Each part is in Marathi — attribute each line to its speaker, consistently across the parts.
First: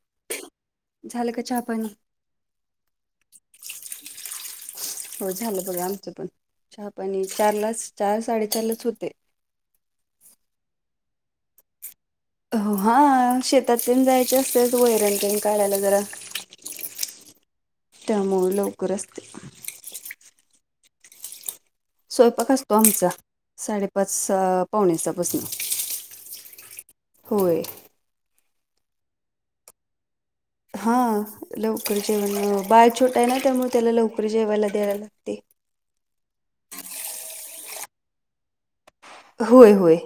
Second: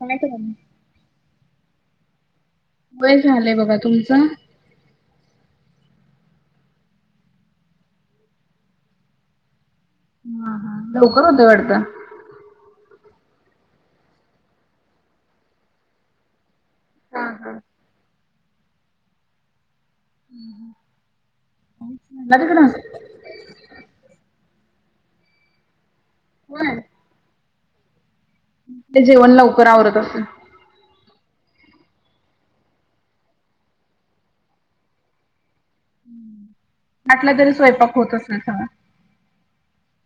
Speaker 1: काय करायला?
Speaker 2: झालं का चहापानी
Speaker 1: वय झालंय बघा तुमचं?
Speaker 2: हो झालं बघा आमचं पण चहापाणी चारलाच चार साडेचार लाच होते.
Speaker 1: हा हा. लवकर होते वाढतं.
Speaker 2: हा शेतात प जायचे असतेच वैरण पन काढायला जरा
Speaker 1: हा हा.
Speaker 2: त्यामुळे लवकर असते.
Speaker 1: हम्.
Speaker 2: स्वयंपाक असतो आमचा? साडेपाच पावण्याच्यापासून
Speaker 1: होय.
Speaker 2: होय.
Speaker 1: ते जेवण लवकर आवरत असल.
Speaker 2: हा लवकर जेवण, बाळ छोटा आहे ना त्यामुळे त्याला लवकर जेवायला द्यायला लागते.
Speaker 1: आठ ला तरी स्वयंपाक होत असेल सगळा.
Speaker 2: होय होय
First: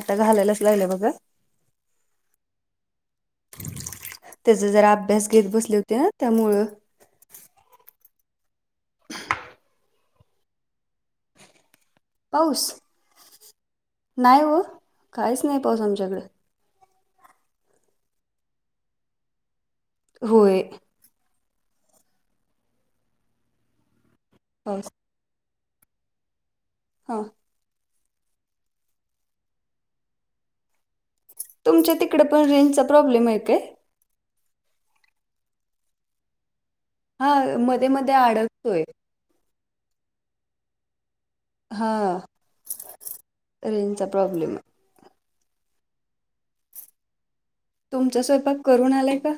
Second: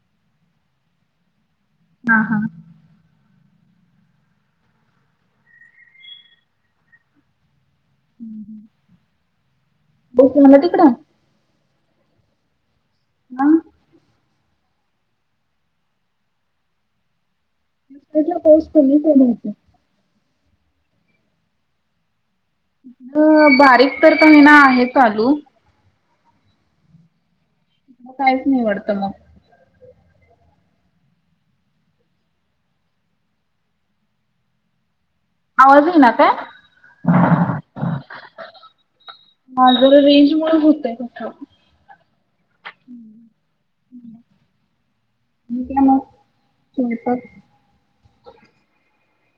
Speaker 2: आता घालायलाच लागले बघा.
Speaker 1: हा हा
Speaker 2: त्याचा जरा अभ्यास घेत बसले होते ना त्यामुळं
Speaker 1: हं बसू ना म तिकडं
Speaker 2: पाऊस
Speaker 1: हा
Speaker 2: नाही हो काहीच नाही पाऊस आमच्याकडे.
Speaker 1: [unintelligible] पाऊस कमी च ये म्हटल
Speaker 2: होय
Speaker 1: बारीक तर होईना आहे
Speaker 2: पाऊस
Speaker 1: चालू
Speaker 2: हां
Speaker 1: मग काहीच नाही आवडतं मग
Speaker 2: तुमच्या तिकडे पण रेंजचा प्रॉब्लेम आहे काय?
Speaker 1: आज येईना काय?
Speaker 2: हा मध्ये मध्ये अडकतोय.
Speaker 1: मा जर रेंज मूळ होतय
Speaker 2: हा रेंजचा प्रॉब्लेम आहे.
Speaker 1: मग
Speaker 2: तुमचा स्वयपा करून आलाय का?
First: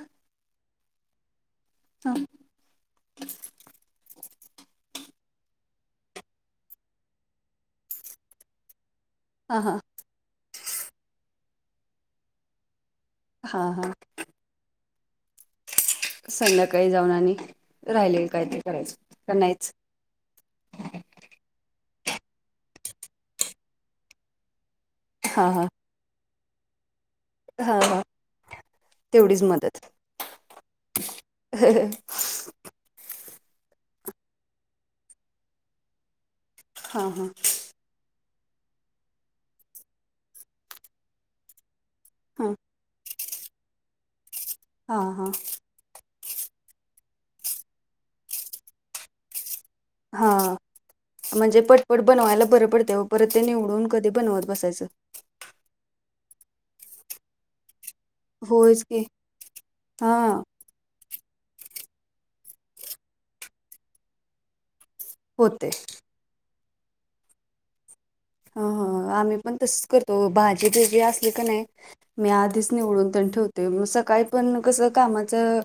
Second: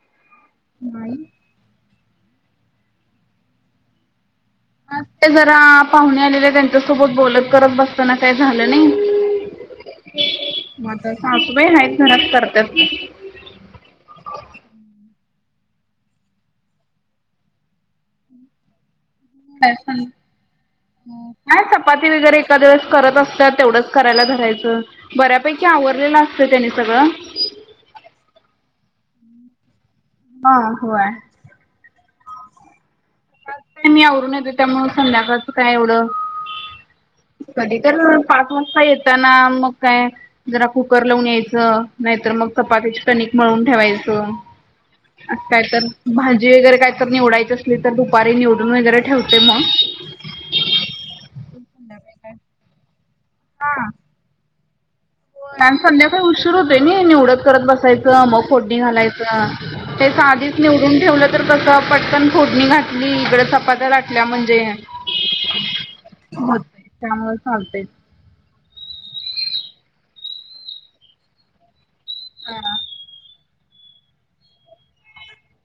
Speaker 1: नाही
Speaker 2: हां
Speaker 1: ते जरा पाहुणे आलेल्या त्यांच्यासोबत बोलत करत बसताना काय झालं नाही.
Speaker 2: हा हां
Speaker 1: म आता सासूबाई आहेत घरात करतात.
Speaker 2: हा हा संध्याकाळी जाऊन आणि राहिले कायतरी करायचं का नाहीच
Speaker 1: काय नाही चपाती वगैरे एका दिवस करत असतात तेवढंच करायला धरायचं
Speaker 2: हा हा
Speaker 1: बऱ्यापैकी आवड केलेलं असतं त्यानी सगळं
Speaker 2: हा हा तेवढीच मदत.
Speaker 1: हा होय
Speaker 2: हाह हे
Speaker 1: मी आवरून येतो त्यामुळं संध्याकाळचं काय एवढं
Speaker 2: हा हा
Speaker 1: कधी तर पाच वाजता येताना मग काय जरा कुकर लावून यायचं. नाहीतर
Speaker 2: हा
Speaker 1: मग चपातीचे कणिक मळून ठेवायचं
Speaker 2: हा हा
Speaker 1: काय तर भाजी वगैरे काय तर निवडायच असली तर दुपारी निवडून वगैरे ठेवते मग
Speaker 2: हा म्हणजे पटपट बनवायला बरं पडते परत ते निवडून
Speaker 1: हा.
Speaker 2: कधी बनवत बसायचं
Speaker 1: आणि संध्याकाळी उशीर होत नाही निवडत करत बसायच मग फोडणी
Speaker 2: होयच की
Speaker 1: घालायचं हे
Speaker 2: हा
Speaker 1: साधी निवडून ठेवलं तर कसं पटकन फोडणी घातली इकडं चपात्या लाटल्या म्हणजे
Speaker 2: होते
Speaker 1: म त्यामुळे सांगते
Speaker 2: ह ह आम्ही पण तसच करतो भाजी वगळी असली का नाही मी आधीच
Speaker 1: हा.
Speaker 2: निवडून पण ठेवते मग सकाळी पण कसं कामाचं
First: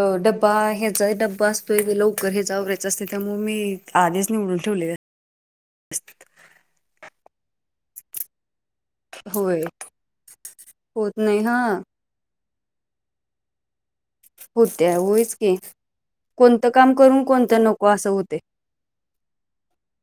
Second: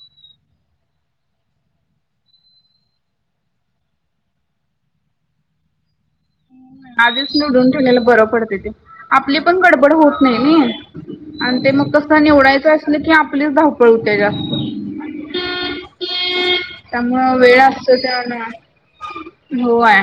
Speaker 2: अ डबा ह्याचा डबा असतोय ते लवकर हे वररायचं असते त्यामुळे मी आधीच निवडून ठेवले स्थित
Speaker 1: आधीच निवडून ठेवयला बरं पडते ते आपली पण
Speaker 2: होय
Speaker 1: गडबड होत नाही
Speaker 2: होत नाही हा
Speaker 1: आणि ते मग कसं निवडायचं असल की आपली ा कळते का
Speaker 2: होत्या होयच की कोणतं काम करून
Speaker 1: त्यामुळं वेळ
Speaker 2: कोणतं नको
Speaker 1: असतो
Speaker 2: असं होते.
Speaker 1: त्यानं होय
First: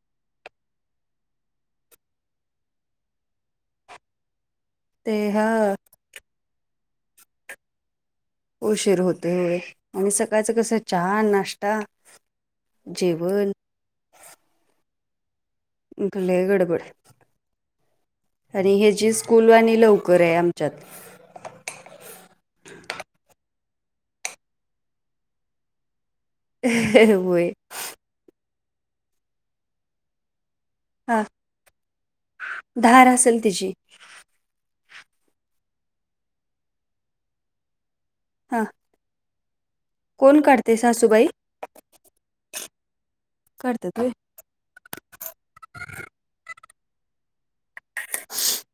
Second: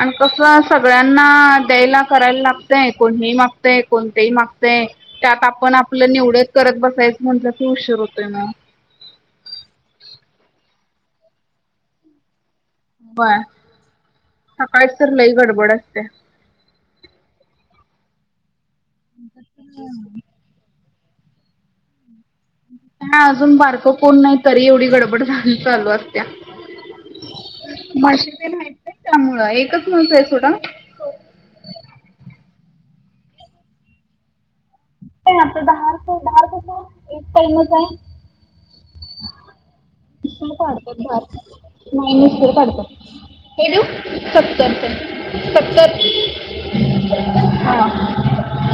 Speaker 1: आणि कस अस सगळ्यांना द्यायला करायला लागतय कोण हे मागतय कोणतेही मागते. ते त्यात आपण आपलं निवडत करत बसायचं म्हटल्या तर हुशार होतोय म
Speaker 2: उशीर होतो हो आणि सकाळचं कसं चहा नाश्ता
Speaker 1: य
Speaker 2: जेवण
Speaker 1: सकाळीच तर लई गडबडत
Speaker 2: ले गडबड आणि हे जे स्कूलवाणी लवकर आहे आम त
Speaker 1: ह अजून बारकं कोण नाही तरी एवढी गडबड झाल चालव
Speaker 2: होय
Speaker 1: भाष ते माहित त्यामुळं एकच माणसा आहे ोटा
Speaker 2: हा धार असेल तिची
Speaker 1: आपलं दार दार कस एक पैमच आहे
Speaker 2: हा कोण काढते
Speaker 1: पाडतो फार
Speaker 2: सासूबाई
Speaker 1: नाहीन पाडतोात ड
Speaker 2: काढतात होय
Speaker 1: सतर सतर हा
Speaker 2: [inaudible]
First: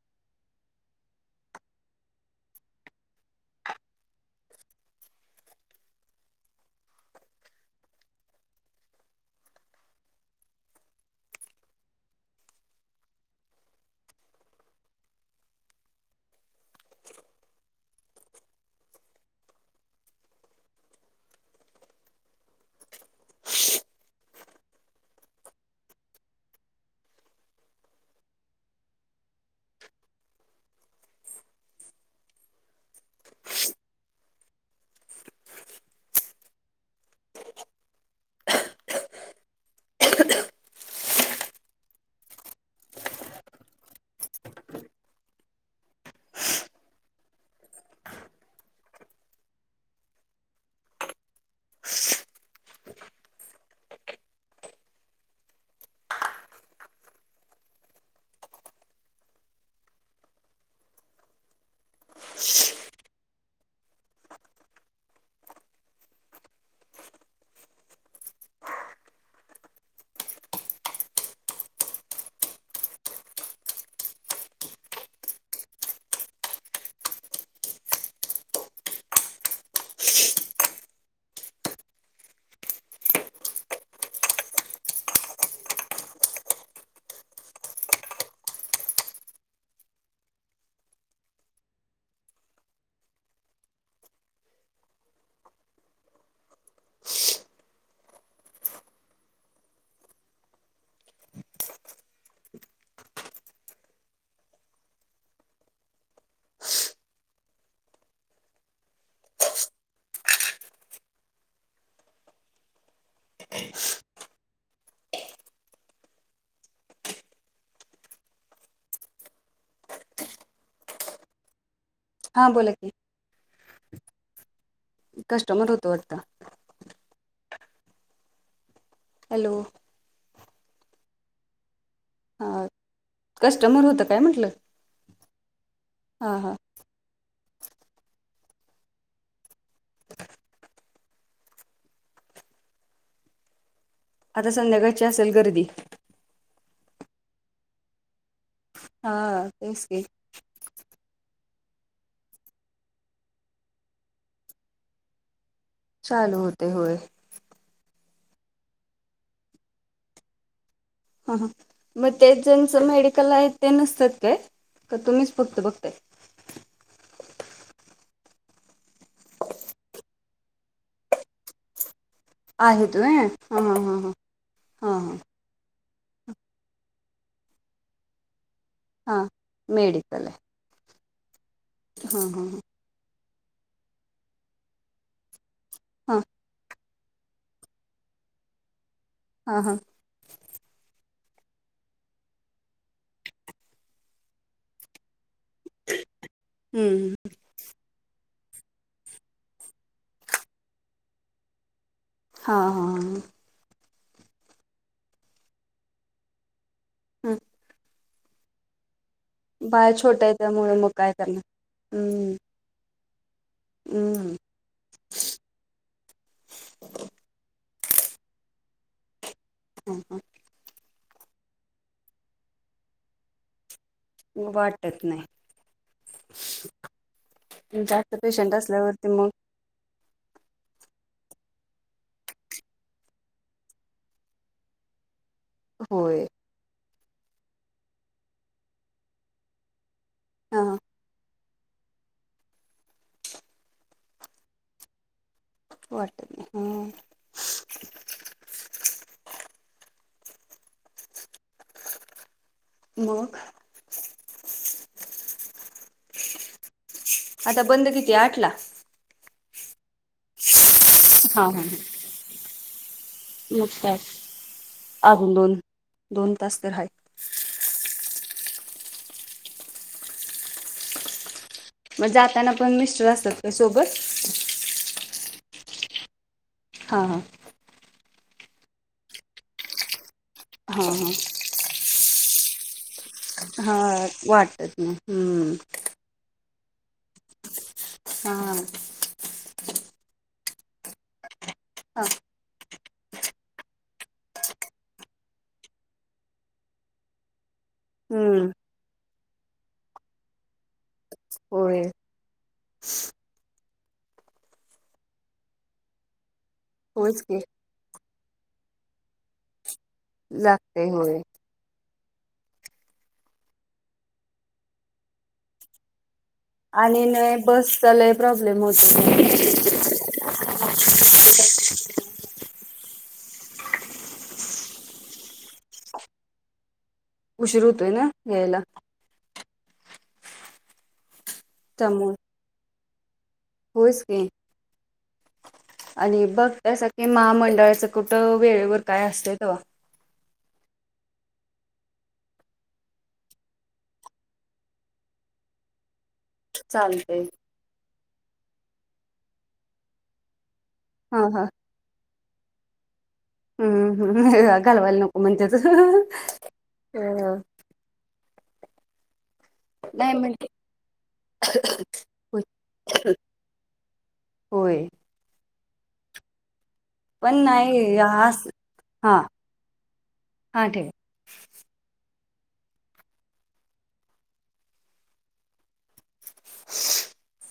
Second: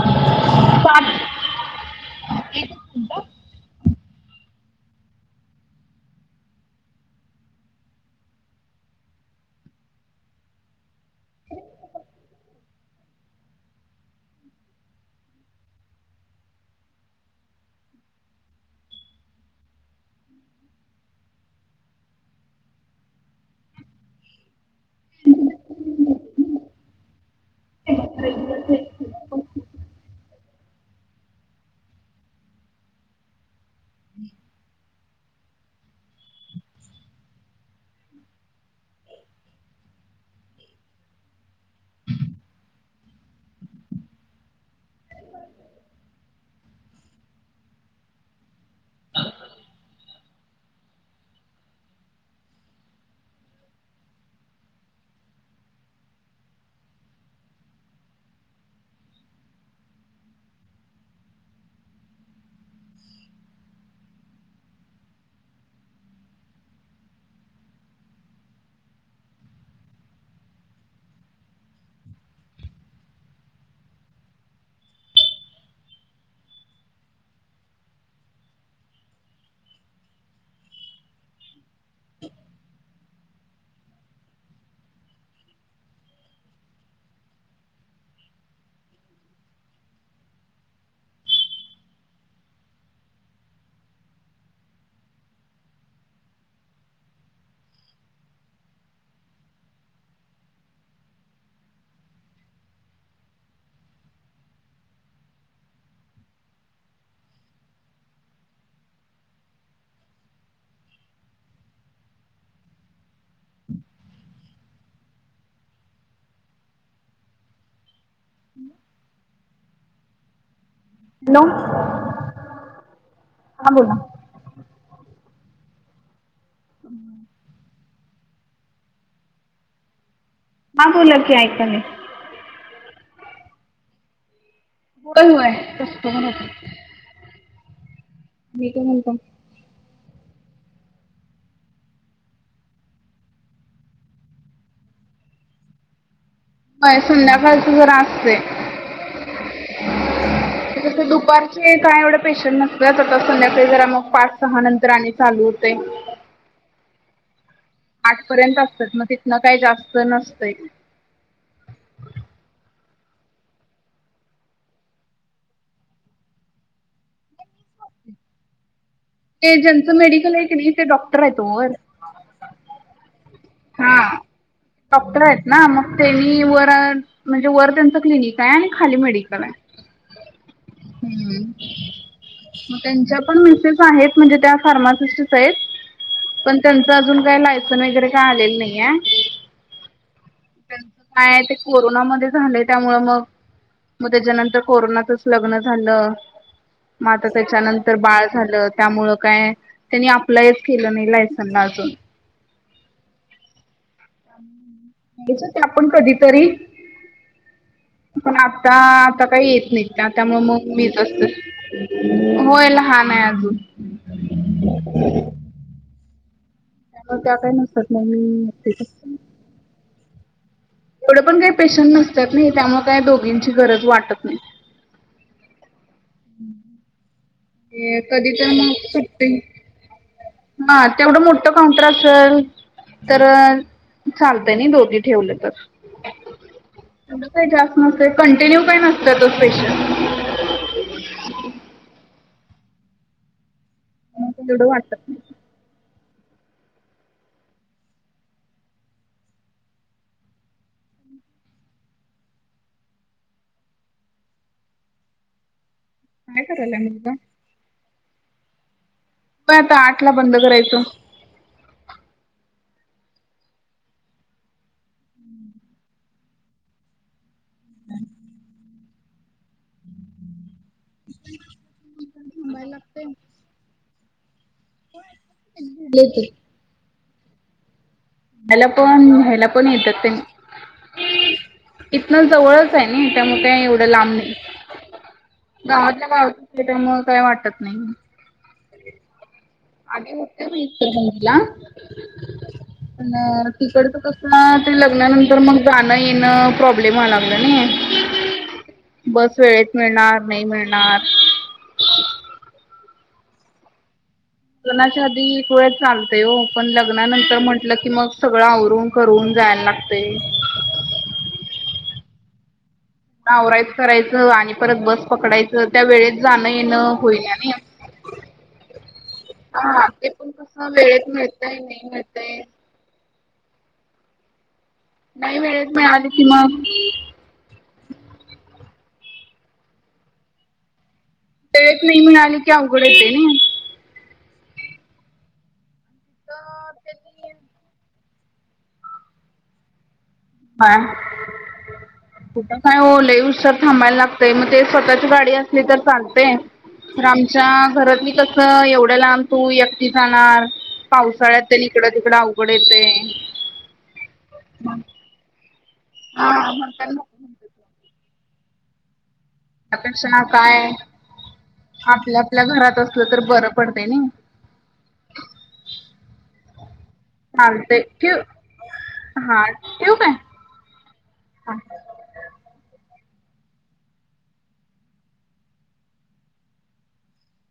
Speaker 1: पाात [inaudible]
Speaker 2: [inaudible] [inaudible]
Speaker 1: ह ह ह हम् हम् हॅलो.
Speaker 2: हा बोला की
Speaker 1: हां बोला.
Speaker 2: कस्टमर होतो आता. हॅलो.
Speaker 1: मा बोल की ऐककाले
Speaker 2: ह कस्टमर होतं काय म्हटलं
Speaker 1: पुड आहे
Speaker 2: हां
Speaker 1: तसतणत
Speaker 2: हां
Speaker 1: मी तर म्हणत
Speaker 2: आता संध्याकाळची असेल गर्दी
Speaker 1: होय संध्याकाळच जरा असते
Speaker 2: तेस का.
Speaker 1: दुपारचे काय एवढं पेशंट नसतच आता संध्याकाळी जरा मग पाच सहा नंतर आणि चालू होते
Speaker 2: चालू होते होय.
Speaker 1: आठपर्यंत असतात मग तिथनं काही जास्त नसतंय
Speaker 2: ह हा मग ते ज्यांचं मेडिकल आहे ते नसतात काय का तुम्हीच फक्त बघताय
Speaker 1: ते ज्यांचं मेडिकल आहे क नाही ते डॉक्टर आहे तो.
Speaker 2: आहे तुय
Speaker 1: हा डॉक्टर आहेत ना मग त्यांनी, वर म्हणजे वर त्यांचं क्लिनिक. आहे आणि खाली
Speaker 2: हां
Speaker 1: मेडिकल आहे हूं.
Speaker 2: हं हं हं!
Speaker 1: त्यांच्या पण मिसेस आहेत, म्हणजे त्या फार्मासिस्ट आहेत
Speaker 2: हां
Speaker 1: पण त्यां अजून काही लायसन वगैरे काय आलेलं नाहीय.
Speaker 2: हां हां!
Speaker 1: आहे ते कोरोनामध्ये झालय त्या मुळ मग, मग त्याच्यानंतर कोरोनाचाच. लग्न झालं म
Speaker 2: हं,
Speaker 1: आतात्याच्यानंत तर बाळ झालं त्यामुळ काय त्यांनी अपलायच केलं नाही लायसनला अजून.
Speaker 2: हां हां हा!
Speaker 1: हम्म [inaudible] घेयच ते आपण कधीतरी.
Speaker 2: हं!
Speaker 1: पण आता आता काही येत नाही
Speaker 2: बाळ
Speaker 1: त्या
Speaker 2: छोटं आहे
Speaker 1: त्यामुळे मग मीच
Speaker 2: काय
Speaker 1: असत.
Speaker 2: करणार हं,
Speaker 1: हो या ल हान आहे अजून
Speaker 2: हं,
Speaker 1: [unintelligible] त्या काही नसतात नाही मीच
Speaker 2: हां हां!
Speaker 1: एवढे पण काही पेशंट नसतात नही त्यामुळे काही दोघींची गरज वाटत नाही.
Speaker 2: वाटत नाही. जास्त
Speaker 1: कधी तर
Speaker 2: पेशंट
Speaker 1: मग
Speaker 2: असल्यावरती म.
Speaker 1: सुट्टी हा तेवढं मोठं कॉन्ट्रॅक्ट चल. तर चालतय नही दो ती ठेवल तर.
Speaker 2: होय!
Speaker 1: एवढं काही जास्त नसतं कंटिन्यू काही नसतातच पेशन्ट.
Speaker 2: हा हा!
Speaker 1: एवढं वाटत नाही.
Speaker 2: वाट हं! मग.
Speaker 1: काय करायला मुगा.
Speaker 2: आता बंद किती आठला.
Speaker 1: पण आता आठ ला बंद करायच.
Speaker 2: हा हा! म्यूट काय अजून दोन, दोन तास तर हाय
Speaker 1: हाय [unintelligible] [inaudible] ह [inaudible]
Speaker 2: मग जाताना पण मिस्टर असतात का सोबत?
Speaker 1: ले ते
Speaker 2: हा हा!
Speaker 1: मला पण हेला पण येतात ते
Speaker 2: हा हा! [unintelligible]
Speaker 1: इथन जवळच आहे नी त्यामुळे
Speaker 2: हा
Speaker 1: काही
Speaker 2: हा
Speaker 1: एवढं लांब नही
Speaker 2: वाटत ना हम्म
Speaker 1: गावातल्या गावात. त्याच्यामुळ काय वाटत नही.
Speaker 2: आ!
Speaker 1: अे ओटे ब इतर बंदला [unintelligible]
Speaker 2: हा!
Speaker 1: न तिकडच कस ते लग्नानंतर मग जाणं येणं प्रॉब्लेम व्हाया लागला नई.
Speaker 2: हूं!
Speaker 1: बस वेळेत मिळणार नही मिळणार
Speaker 2: होय!
Speaker 1: लगनाच्या आधी एक वेळ चालतेय हो पण
Speaker 2: होयच
Speaker 1: लग्नानंतर
Speaker 2: की
Speaker 1: म्हंटलं की मग सगळं आवरून करून जायला लागते.
Speaker 2: लागते होय.
Speaker 1: नावराईत करायचं आणि परत बस पकडायचं त्या वेळेत रजान येन
Speaker 2: आणि
Speaker 1: होई नाही
Speaker 2: बसचा लय प्रॉब्लेम होत
Speaker 1: हा. पण कस वेळेत म्हणताय नाही म्हणताय. नाही मिेळत नाही आली की मग
Speaker 2: उशीर होतोय ना या्यायला
Speaker 1: तेेत नाही
Speaker 2: त्यामुळे
Speaker 1: म्हणाली क अकडे देणे.
Speaker 2: होयच की आणि भक्त
Speaker 1: तर
Speaker 2: सख
Speaker 1: त्यांनी
Speaker 2: महामंडळाचा कुठं वेळेवर काय असतय त
Speaker 1: काय कुठं काय होलय उसर थांबायला लागतय मग ते स्वतःची गाडी असली तर चालतेय. तर
Speaker 2: चालतंय
Speaker 1: आमच्या घरात मी कस एवढ्या लांब तू एकटती जाणार.
Speaker 2: हा
Speaker 1: पावसाळ्यात
Speaker 2: हा
Speaker 1: त्या इकडं तिकडं अवघड येते.
Speaker 2: हम्म घालवायला नको म्हणजच.
Speaker 1: हा.
Speaker 2: नाही
Speaker 1: त्यापेक्षा
Speaker 2: म्हणते
Speaker 1: काय आपल्या
Speaker 2: होय
Speaker 1: आपल्या घरात असलं तर बरं पडते ना.
Speaker 2: होय. पण
Speaker 1: चालतय
Speaker 2: नाही
Speaker 1: ठेव
Speaker 2: हा
Speaker 1: हा ठेव
Speaker 2: हा ठेव
Speaker 1: काय?
Speaker 2: [unintelligible]